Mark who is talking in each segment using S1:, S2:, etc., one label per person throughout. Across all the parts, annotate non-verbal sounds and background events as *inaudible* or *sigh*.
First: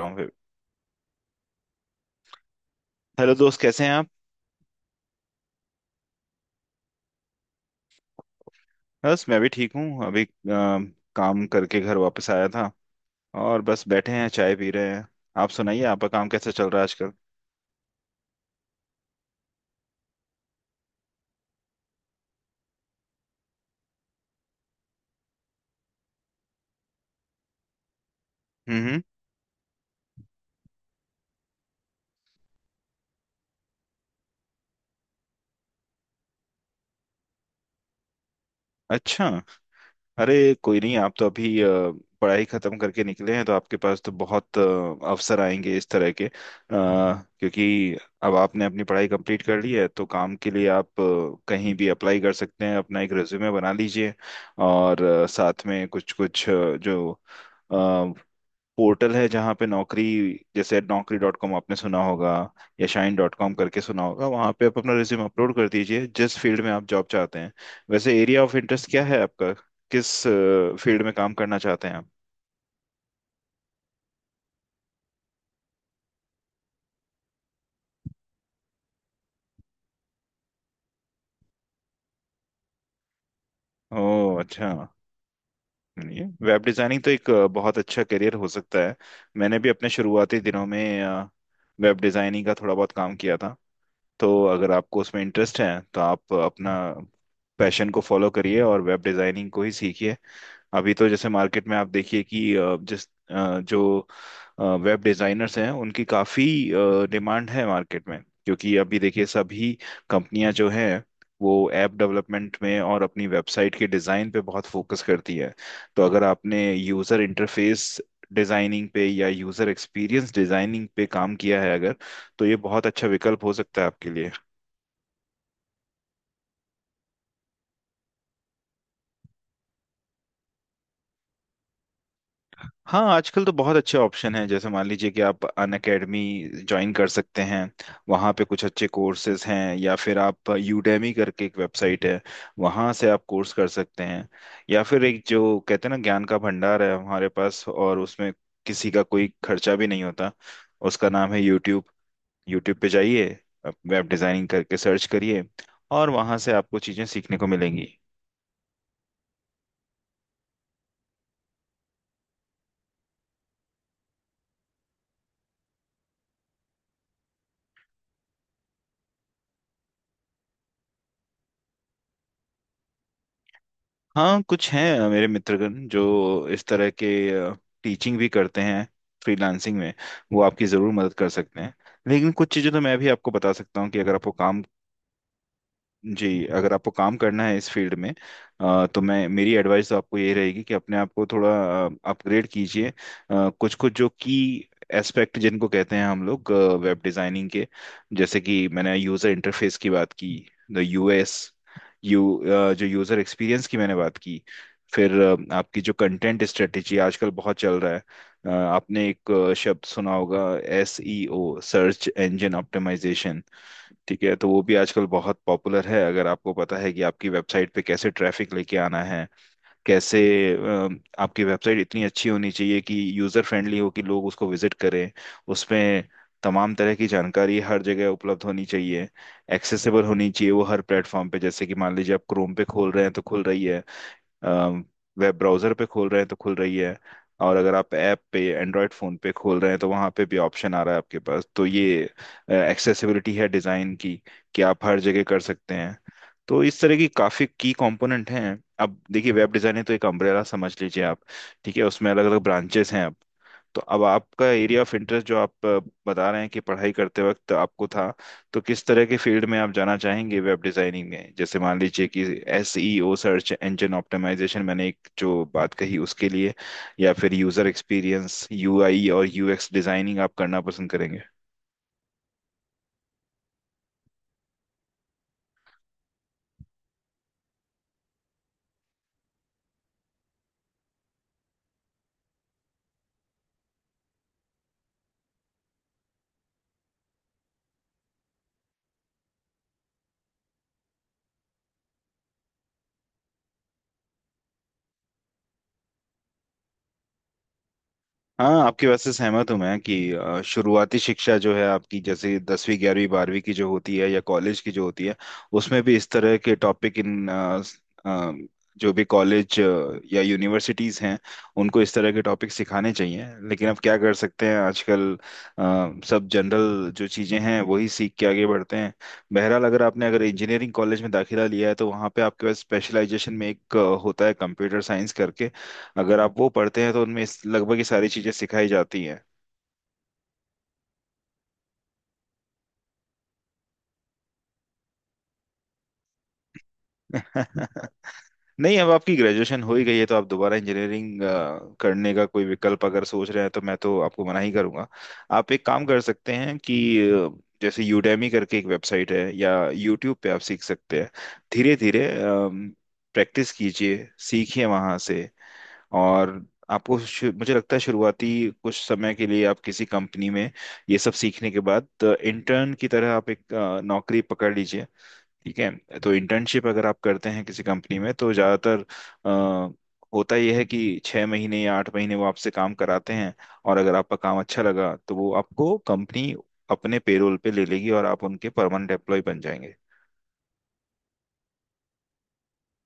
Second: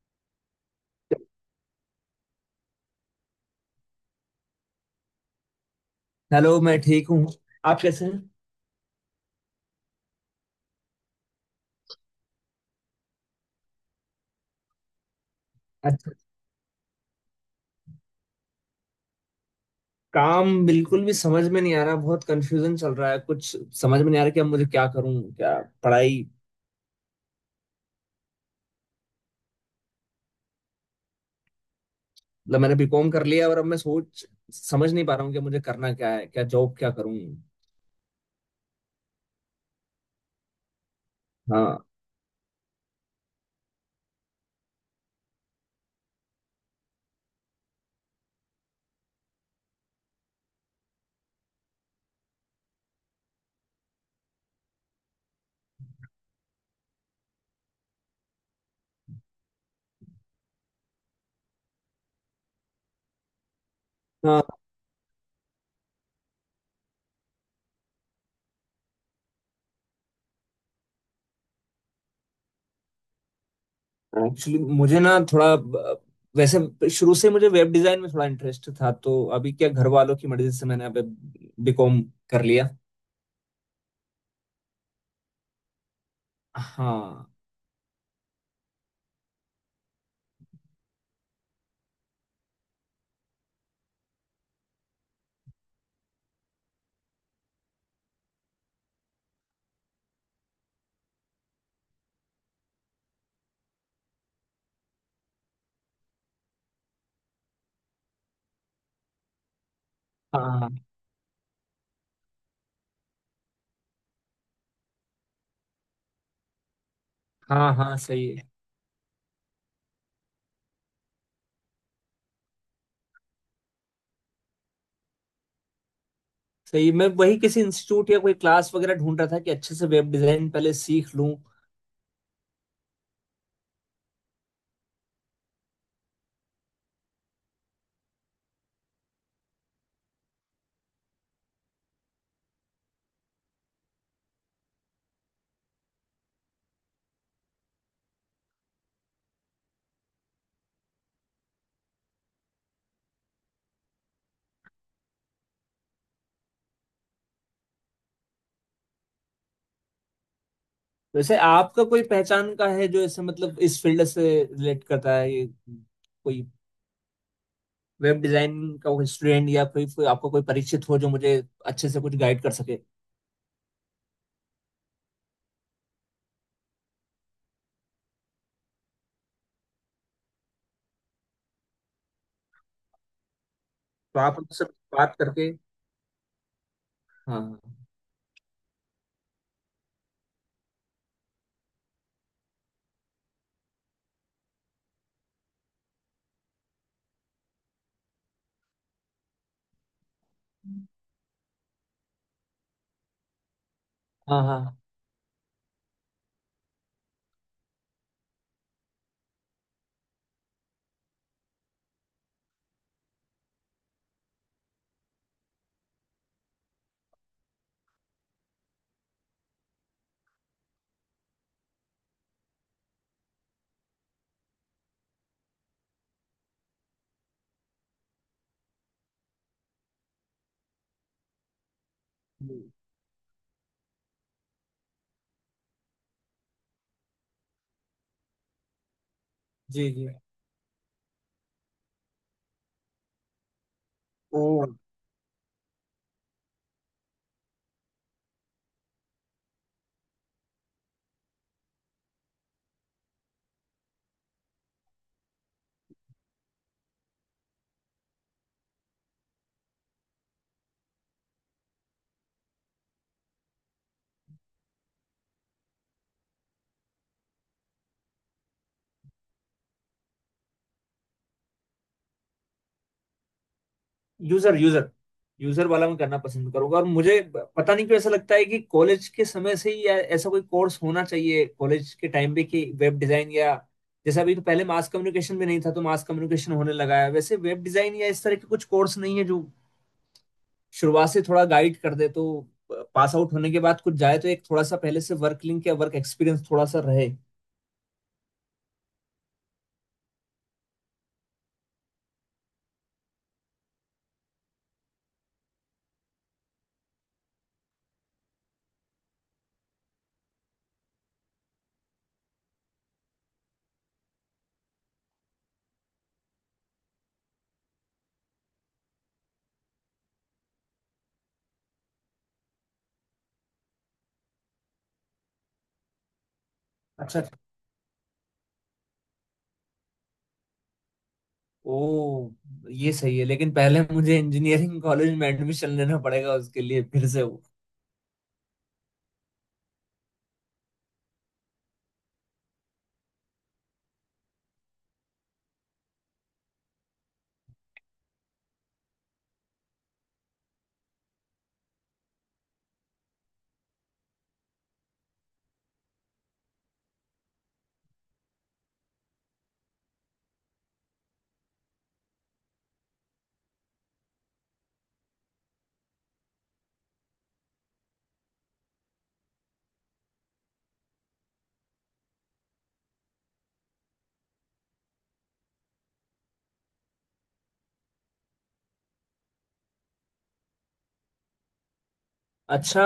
S1: होंगे। हेलो दोस्त, कैसे हैं आप?
S2: हेलो, मैं ठीक हूँ। आप कैसे हैं।
S1: बस मैं भी ठीक हूँ। अभी काम करके घर वापस आया था। और बस बैठे हैं, चाय पी रहे हैं। आप सुनाइए, आपका
S2: अच्छा,
S1: काम कैसा चल रहा है आजकल?
S2: काम बिल्कुल भी समझ में नहीं आ रहा, बहुत कंफ्यूजन चल रहा है। कुछ समझ में नहीं आ रहा कि अब मुझे क्या करूँ, क्या पढ़ाई।
S1: हम्म हम्म।
S2: मतलब मैंने बीकॉम कर लिया और अब मैं सोच समझ नहीं पा रहा हूँ कि मुझे करना क्या है, क्या जॉब, क्या करूँ।
S1: अच्छा। अरे कोई नहीं, आप तो अभी
S2: हाँ।
S1: पढ़ाई खत्म करके निकले हैं तो आपके पास तो बहुत अवसर आएंगे इस तरह के। क्योंकि अब आपने अपनी पढ़ाई कंप्लीट कर ली है तो काम के लिए आप कहीं भी अप्लाई कर सकते हैं, अपना एक रिज्यूमे बना लीजिए। और साथ में कुछ कुछ जो पोर्टल है जहाँ पे नौकरी, जैसे naukri.com आपने सुना होगा या shine.com करके सुना होगा,
S2: हाँ,
S1: वहाँ पे आप अपना रिज्यूम अपलोड कर दीजिए जिस फील्ड में आप जॉब चाहते हैं। वैसे एरिया ऑफ इंटरेस्ट क्या है आपका, किस फील्ड में काम करना चाहते हैं आप?
S2: एक्चुअली मुझे ना थोड़ा वैसे शुरू से मुझे वेब डिजाइन में थोड़ा इंटरेस्ट था, तो अभी क्या, घर वालों की मर्जी से मैंने अब बीकॉम कर लिया।
S1: ओह अच्छा। ये वेब डिजाइनिंग तो एक
S2: हाँ।
S1: बहुत अच्छा करियर हो सकता है। मैंने भी अपने शुरुआती दिनों में वेब डिजाइनिंग का थोड़ा बहुत काम किया था। तो अगर आपको उसमें इंटरेस्ट है तो आप अपना पैशन को फॉलो करिए और वेब डिजाइनिंग को ही सीखिए। अभी तो जैसे मार्केट में आप देखिए कि जो वेब डिजाइनर्स हैं उनकी काफी डिमांड है मार्केट में, क्योंकि अभी देखिए सभी कंपनियां जो
S2: हाँ
S1: हैं वो ऐप डेवलपमेंट में और अपनी वेबसाइट के डिजाइन पे बहुत फोकस करती है। तो अगर आपने यूजर
S2: हाँ
S1: इंटरफेस
S2: हाँ सही है।
S1: डिजाइनिंग पे या यूजर एक्सपीरियंस डिजाइनिंग पे काम किया है अगर, तो ये बहुत अच्छा विकल्प हो सकता है आपके लिए।
S2: सही, मैं वही किसी इंस्टीट्यूट या कोई क्लास वगैरह ढूंढ रहा था कि अच्छे से वेब डिजाइन पहले सीख लूं।
S1: हाँ, आजकल तो बहुत अच्छे ऑप्शन हैं। जैसे मान लीजिए कि आप अन अकेडमी ज्वाइन कर सकते हैं, वहाँ पे कुछ अच्छे कोर्सेज हैं। या फिर आप यूडेमी करके एक वेबसाइट है, वहाँ से आप कोर्स कर सकते हैं। या फिर एक, जो कहते हैं ना ज्ञान का भंडार है हमारे पास और उसमें किसी का कोई खर्चा भी नहीं होता, उसका नाम है यूट्यूब। यूट्यूब पे जाइए, वेब डिज़ाइनिंग करके सर्च करिए और वहाँ से आपको चीज़ें सीखने को मिलेंगी।
S2: वैसे आपका कोई पहचान का है जो ऐसे मतलब इस फील्ड से रिलेट करता है? ये कोई वेब डिजाइन का कोई स्टूडेंट या कोई आपका कोई परिचित हो जो मुझे अच्छे से कुछ गाइड कर सके,
S1: हाँ कुछ हैं मेरे मित्रगण जो इस तरह के टीचिंग भी करते हैं फ्रीलांसिंग में, वो आपकी ज़रूर मदद कर सकते हैं। लेकिन कुछ चीज़ें तो मैं भी आपको बता सकता हूँ कि अगर
S2: तो
S1: आपको
S2: आप
S1: काम।
S2: उनसे बात करके।
S1: जी, अगर आपको काम करना है
S2: हाँ
S1: इस फील्ड में, तो मैं, मेरी एडवाइस तो आपको ये रहेगी कि अपने आप को थोड़ा अपग्रेड कीजिए। कुछ कुछ जो की एस्पेक्ट जिनको कहते हैं हम लोग वेब डिजाइनिंग के। जैसे कि मैंने यूजर इंटरफेस की बात की। द यूएस यू जो यूजर एक्सपीरियंस की मैंने बात
S2: हाँ
S1: की।
S2: हाँ हाँ।
S1: फिर आपकी जो कंटेंट स्ट्रेटेजी आजकल बहुत चल रहा है। आपने एक शब्द सुना होगा, एसईओ, सर्च इंजन ऑप्टिमाइजेशन। ठीक है, तो वो भी आजकल बहुत पॉपुलर है। अगर आपको पता है कि आपकी वेबसाइट पे कैसे ट्रैफिक लेके आना है, कैसे अ, आपकी वेबसाइट इतनी अच्छी होनी चाहिए कि यूजर फ्रेंडली हो कि लोग उसको विजिट करें, उसमें तमाम तरह की जानकारी हर जगह उपलब्ध होनी चाहिए, एक्सेसिबल होनी चाहिए वो हर प्लेटफॉर्म पे। जैसे कि मान लीजिए आप क्रोम पे खोल रहे हैं तो खुल रही है, वेब ब्राउजर पे खोल रहे हैं तो खुल रही है, और अगर आप ऐप पे, एंड्रॉयड फ़ोन पे खोल रहे हैं तो
S2: जी, जी।
S1: वहाँ पे भी ऑप्शन आ रहा है आपके पास। तो ये एक्सेसिबिलिटी है डिज़ाइन की,
S2: ओ।
S1: कि आप हर जगह कर सकते हैं। तो इस तरह की काफ़ी की कंपोनेंट हैं। अब देखिए वेब डिज़ाइन है तो एक अम्ब्रेला समझ लीजिए आप, ठीक है? उसमें अलग अलग ब्रांचेस हैं अब। तो अब आपका एरिया ऑफ इंटरेस्ट जो आप बता रहे हैं कि पढ़ाई करते वक्त आपको था, तो किस तरह के फील्ड में आप जाना चाहेंगे वेब डिजाइनिंग में? जैसे मान लीजिए कि एसईओ, सर्च इंजन ऑप्टिमाइजेशन मैंने एक जो बात कही उसके लिए, या फिर यूजर एक्सपीरियंस, यूआई और यूएक्स डिजाइनिंग आप करना पसंद करेंगे?
S2: यूजर यूजर यूजर वाला मैं करना पसंद करूंगा। और मुझे पता नहीं क्यों ऐसा लगता है कि कॉलेज के समय से ही ऐसा कोई कोर्स होना चाहिए कॉलेज के टाइम पे कि वेब डिजाइन या जैसा अभी, तो पहले मास कम्युनिकेशन भी नहीं था तो मास कम्युनिकेशन होने लगा है। वैसे वेब डिजाइन या इस तरह के कुछ कोर्स नहीं है जो शुरुआत से थोड़ा गाइड कर दे, तो पास आउट होने के बाद कुछ जाए तो एक थोड़ा सा पहले से वर्क लिंक या वर्क एक्सपीरियंस थोड़ा सा रहे।
S1: हाँ आपकी बात से सहमत हूँ मैं, कि शुरुआती शिक्षा जो है आपकी जैसे 10वीं 11वीं 12वीं की जो होती है या कॉलेज की जो होती है, उसमें भी इस तरह के टॉपिक इन अ, स- अ, जो भी कॉलेज या यूनिवर्सिटीज़ हैं उनको इस तरह के टॉपिक सिखाने चाहिए। लेकिन अब क्या कर सकते हैं, आजकल सब जनरल जो चीज़ें हैं वही सीख के आगे बढ़ते हैं। बहरहाल अगर आपने अगर इंजीनियरिंग कॉलेज में दाखिला लिया है तो वहाँ पे आपके पास स्पेशलाइजेशन में एक होता है, कंप्यूटर साइंस करके। अगर आप वो पढ़ते हैं तो
S2: अच्छा
S1: उनमें
S2: अच्छा।
S1: लगभग ये सारी चीजें सिखाई जाती हैं।
S2: ओ, ये सही है, लेकिन पहले मुझे इंजीनियरिंग कॉलेज में एडमिशन लेना पड़ेगा उसके लिए फिर से वो।
S1: *laughs* नहीं अब आपकी ग्रेजुएशन हो ही गई है तो आप दोबारा इंजीनियरिंग करने का कोई विकल्प अगर सोच रहे हैं तो मैं तो आपको मना ही करूंगा। आप एक काम कर सकते हैं कि अ, जैसे यूडेमी करके एक वेबसाइट है या यूट्यूब पे आप सीख सकते हैं धीरे धीरे, प्रैक्टिस कीजिए, सीखिए वहां से। और आपको मुझे लगता है शुरुआती कुछ समय के लिए आप किसी कंपनी में ये सब सीखने के बाद इंटर्न की तरह आप एक नौकरी पकड़ लीजिए। ठीक है? तो इंटर्नशिप अगर आप करते हैं किसी कंपनी में तो ज़्यादातर अ, होता यह है कि 6 महीने या 8 महीने वो आपसे काम कराते हैं, और अगर आपका काम अच्छा लगा तो वो आपको कंपनी अपने पेरोल पे ले लेगी और आप उनके परमानेंट एम्प्लॉय बन जाएंगे।
S2: अच्छा,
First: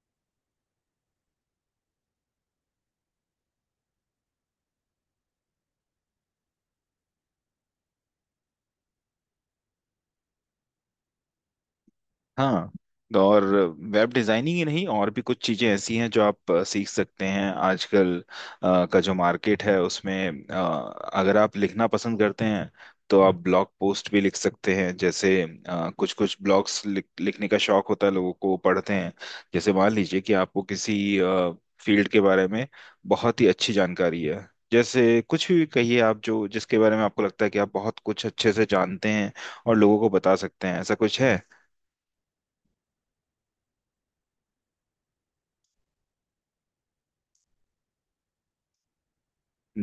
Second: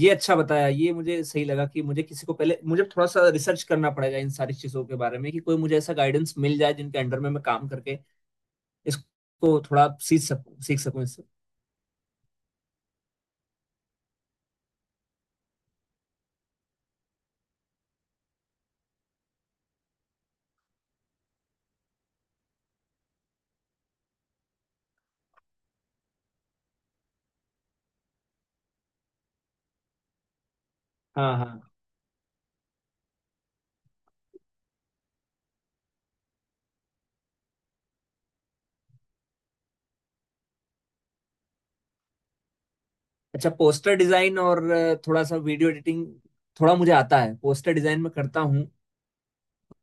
S2: ये अच्छा बताया, ये मुझे सही लगा कि मुझे किसी को, पहले मुझे थोड़ा सा रिसर्च करना पड़ेगा इन सारी चीजों के बारे में कि कोई मुझे ऐसा गाइडेंस मिल जाए जिनके अंडर में मैं काम करके इसको थोड़ा सीख सकूं, सीख सकूं इससे।
S1: हाँ। और वेब डिजाइनिंग ही नहीं, और भी कुछ चीजें ऐसी हैं जो आप सीख सकते हैं आजकल। का जो मार्केट है उसमें, अगर आप लिखना पसंद करते हैं तो आप ब्लॉग पोस्ट भी लिख सकते हैं। जैसे कुछ कुछ ब्लॉग्स लिखने का शौक होता है लोगों को, वो पढ़ते हैं। जैसे मान लीजिए कि आपको किसी
S2: हाँ, हाँ।
S1: फील्ड के बारे में बहुत ही अच्छी जानकारी है, जैसे कुछ भी कहिए आप, जो जिसके बारे में आपको लगता है कि आप बहुत कुछ अच्छे से जानते हैं और लोगों को बता सकते हैं, ऐसा कुछ है?
S2: अच्छा, पोस्टर डिजाइन और थोड़ा सा वीडियो एडिटिंग थोड़ा मुझे आता है। पोस्टर डिजाइन में करता हूँ।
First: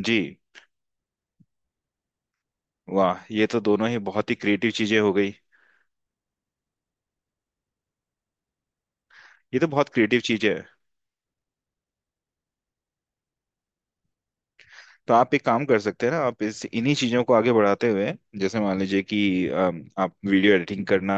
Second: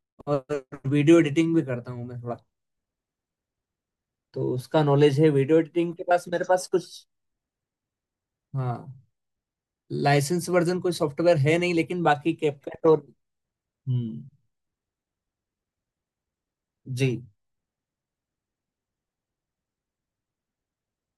S1: जी।
S2: और वीडियो एडिटिंग भी करता हूँ मैं थोड़ा।
S1: वाह ये तो दोनों ही बहुत ही
S2: तो
S1: क्रिएटिव
S2: उसका
S1: चीजें हो
S2: नॉलेज है,
S1: गई।
S2: वीडियो एडिटिंग के पास मेरे पास कुछ। हाँ,
S1: ये तो बहुत क्रिएटिव
S2: लाइसेंस
S1: चीजें हैं।
S2: वर्जन कोई सॉफ्टवेयर है नहीं, लेकिन बाकी कैपकट और। हम्म।
S1: तो आप एक काम कर सकते हैं ना, आप इस इन्हीं चीजों
S2: जी
S1: को आगे बढ़ाते हुए, जैसे मान लीजिए कि आप वीडियो एडिटिंग करना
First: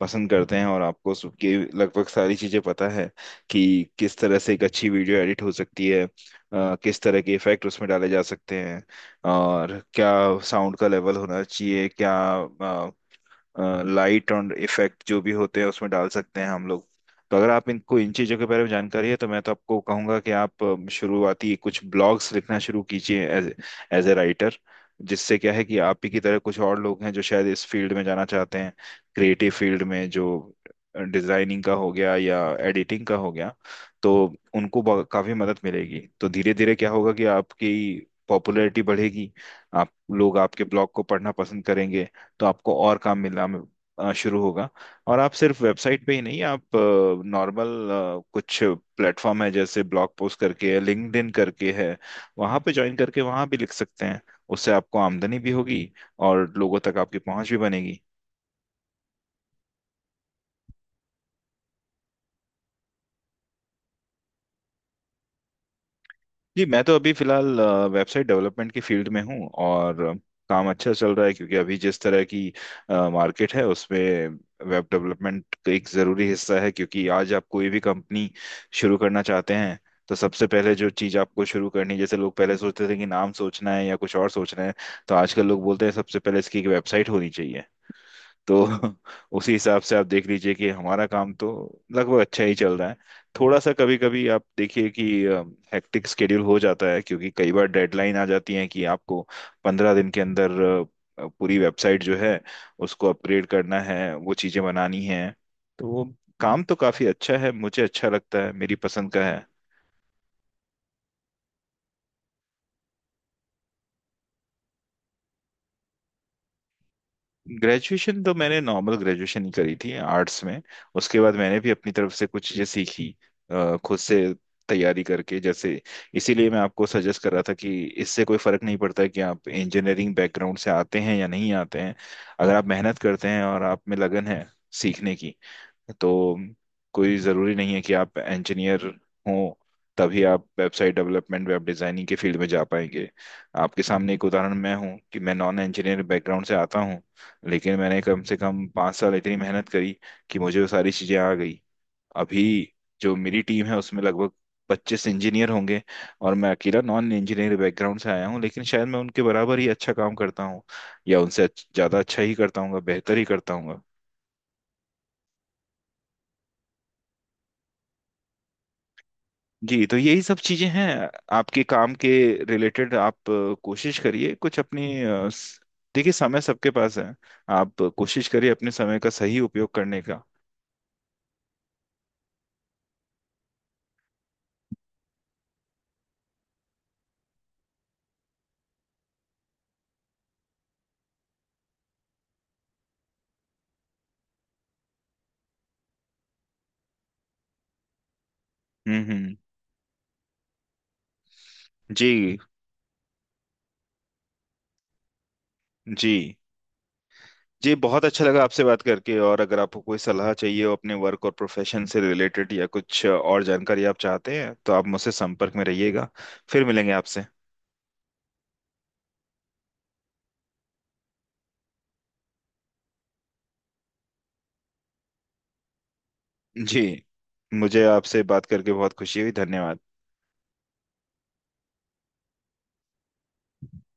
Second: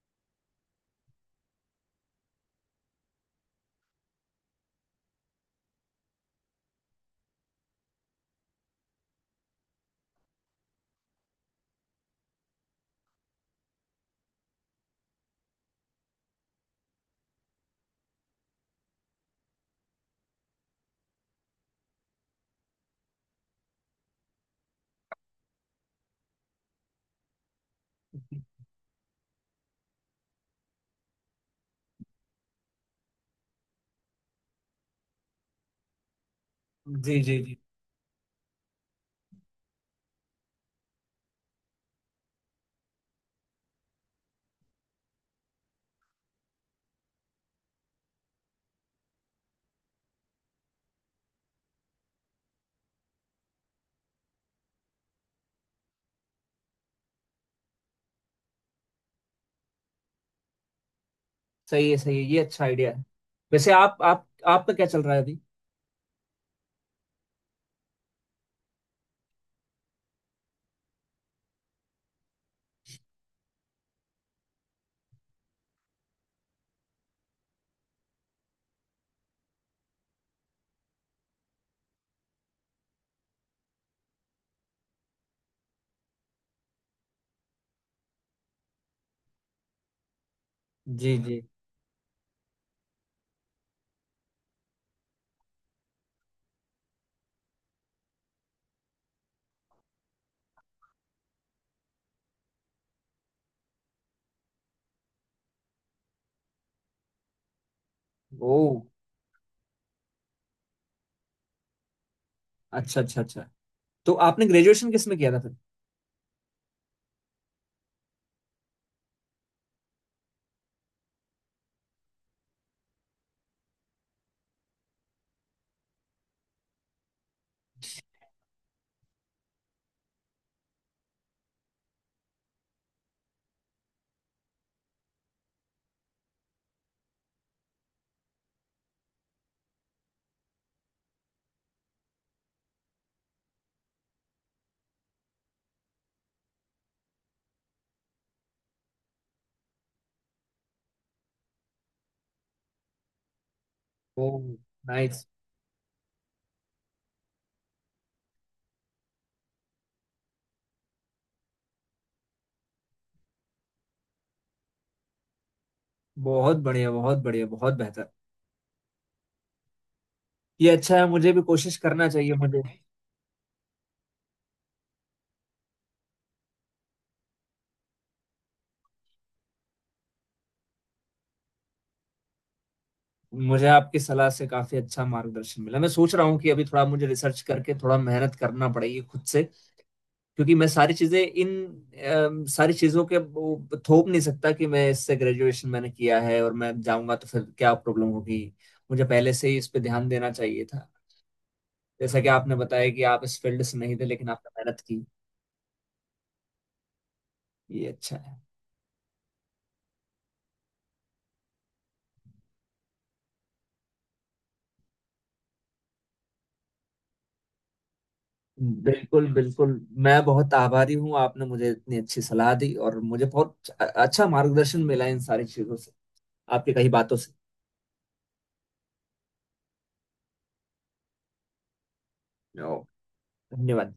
S1: पसंद करते हैं और आपको सबकी लगभग सारी चीजें पता है कि किस तरह से एक अच्छी वीडियो एडिट हो सकती है, किस तरह के इफेक्ट उसमें डाले जा सकते हैं, और क्या साउंड का लेवल होना चाहिए, क्या लाइट और इफेक्ट जो भी होते हैं उसमें डाल सकते हैं हम लोग। तो अगर आप इनको, इन चीज़ों के बारे में जानकारी है तो मैं तो आपको कहूंगा कि आप शुरुआती कुछ ब्लॉग्स लिखना शुरू कीजिए, एज एज ए राइटर। जिससे क्या है कि आप ही की तरह कुछ और लोग हैं जो शायद इस फील्ड में जाना चाहते हैं, क्रिएटिव फील्ड में, जो डिजाइनिंग का हो गया या एडिटिंग का हो गया। तो उनको काफी मदद मिलेगी। तो धीरे धीरे क्या होगा
S2: जी
S1: कि
S2: जी जी।
S1: आपकी पॉपुलैरिटी बढ़ेगी, आप, लोग आपके ब्लॉग को पढ़ना पसंद करेंगे, तो आपको और काम मिलना शुरू होगा। और आप सिर्फ वेबसाइट पे ही नहीं, आप नॉर्मल कुछ प्लेटफॉर्म है जैसे ब्लॉग पोस्ट करके है, लिंक्डइन करके है, वहां पे ज्वाइन करके वहां भी लिख सकते हैं। उससे आपको आमदनी भी होगी और लोगों तक आपकी पहुंच भी बनेगी।
S2: सही है, सही है, ये अच्छा आइडिया है। वैसे आप आपका क्या चल रहा है अभी?
S1: जी मैं तो अभी फिलहाल वेबसाइट डेवलपमेंट की फील्ड में हूँ और काम अच्छा चल रहा है, क्योंकि अभी जिस तरह की मार्केट है उसमें वेब डेवलपमेंट का एक ज़रूरी हिस्सा है। क्योंकि आज आप कोई भी कंपनी शुरू करना चाहते हैं तो सबसे पहले जो चीज़ आपको शुरू करनी, जैसे लोग पहले सोचते थे कि नाम सोचना है या कुछ और सोचना है, तो आजकल लोग बोलते हैं सबसे पहले इसकी एक वेबसाइट होनी चाहिए। तो *laughs* उसी हिसाब से आप देख लीजिए कि हमारा
S2: जी,
S1: काम
S2: जी।
S1: तो लगभग अच्छा ही चल रहा है। थोड़ा सा कभी कभी आप देखिए कि हेक्टिक स्केड्यूल हो जाता है क्योंकि कई बार डेडलाइन आ जाती है कि आपको 15 दिन के अंदर पूरी वेबसाइट जो है उसको अपग्रेड करना है, वो चीजें बनानी है। तो वो काम तो काफी अच्छा है, मुझे अच्छा लगता है,
S2: ओ,
S1: मेरी पसंद का है।
S2: अच्छा अच्छा अच्छा। तो आपने ग्रेजुएशन किस में किया था फिर?
S1: ग्रेजुएशन तो मैंने नॉर्मल ग्रेजुएशन ही करी थी, आर्ट्स में। उसके बाद मैंने भी अपनी तरफ से कुछ चीजें सीखी खुद से तैयारी करके। जैसे इसीलिए मैं आपको सजेस्ट कर रहा था कि इससे कोई फर्क नहीं पड़ता कि आप इंजीनियरिंग बैकग्राउंड से आते हैं या नहीं आते हैं। अगर आप मेहनत करते हैं और आप में लगन है सीखने की, तो कोई ज़रूरी नहीं है कि आप इंजीनियर हो तभी आप वेबसाइट डेवलपमेंट, वेब डिज़ाइनिंग के फील्ड में जा पाएंगे। आपके सामने एक उदाहरण मैं हूँ कि मैं नॉन इंजीनियर बैकग्राउंड से आता हूँ, लेकिन मैंने कम से कम 5 साल इतनी मेहनत करी कि मुझे वो सारी चीज़ें आ गई। अभी जो मेरी टीम है उसमें
S2: ओ।
S1: लगभग 25
S2: नाइस।
S1: इंजीनियर होंगे, और मैं अकेला नॉन इंजीनियर बैकग्राउंड से आया हूँ, लेकिन शायद मैं उनके बराबर ही अच्छा काम करता हूँ, या उनसे ज़्यादा अच्छा ही करता हूँ, बेहतर ही करता हूँ।
S2: बहुत बढ़िया, बहुत बढ़िया, बहुत बेहतर।
S1: जी, तो यही सब चीजें
S2: ये
S1: हैं।
S2: अच्छा है, मुझे भी
S1: आपके
S2: कोशिश
S1: काम के
S2: करना चाहिए मुझे।
S1: रिलेटेड आप कोशिश करिए कुछ अपनी देखिए समय सबके पास है, आप कोशिश करिए अपने समय का सही उपयोग करने का।
S2: मुझे आपकी सलाह से काफी अच्छा मार्गदर्शन मिला, मैं सोच रहा हूँ कि अभी थोड़ा मुझे रिसर्च करके थोड़ा मेहनत करना पड़ेगी खुद से। क्योंकि मैं सारी चीजें इन सारी चीजों के वो थोप नहीं सकता कि मैं इससे ग्रेजुएशन मैंने किया है और मैं जाऊंगा, तो फिर क्या प्रॉब्लम होगी। मुझे पहले
S1: हम्म।
S2: से ही इस पे ध्यान देना चाहिए था। जैसा कि
S1: जी
S2: आपने बताया कि आप इस फील्ड से नहीं थे, लेकिन आपने मेहनत की।
S1: जी। जी
S2: ये
S1: बहुत
S2: अच्छा
S1: अच्छा
S2: है।
S1: लगा आपसे बात करके, और अगर आपको कोई सलाह चाहिए हो अपने वर्क और प्रोफेशन से रिलेटेड या कुछ और जानकारी आप चाहते हैं तो आप मुझसे संपर्क में रहिएगा। फिर मिलेंगे आपसे।
S2: बिल्कुल, बिल्कुल। मैं बहुत आभारी हूँ, आपने मुझे इतनी अच्छी सलाह दी और मुझे बहुत अच्छा मार्गदर्शन मिला इन सारी चीजों से, आपकी
S1: जी
S2: कई बातों से।
S1: मुझे आपसे बात करके बहुत खुशी हुई। धन्यवाद।
S2: ओ, धन्यवाद।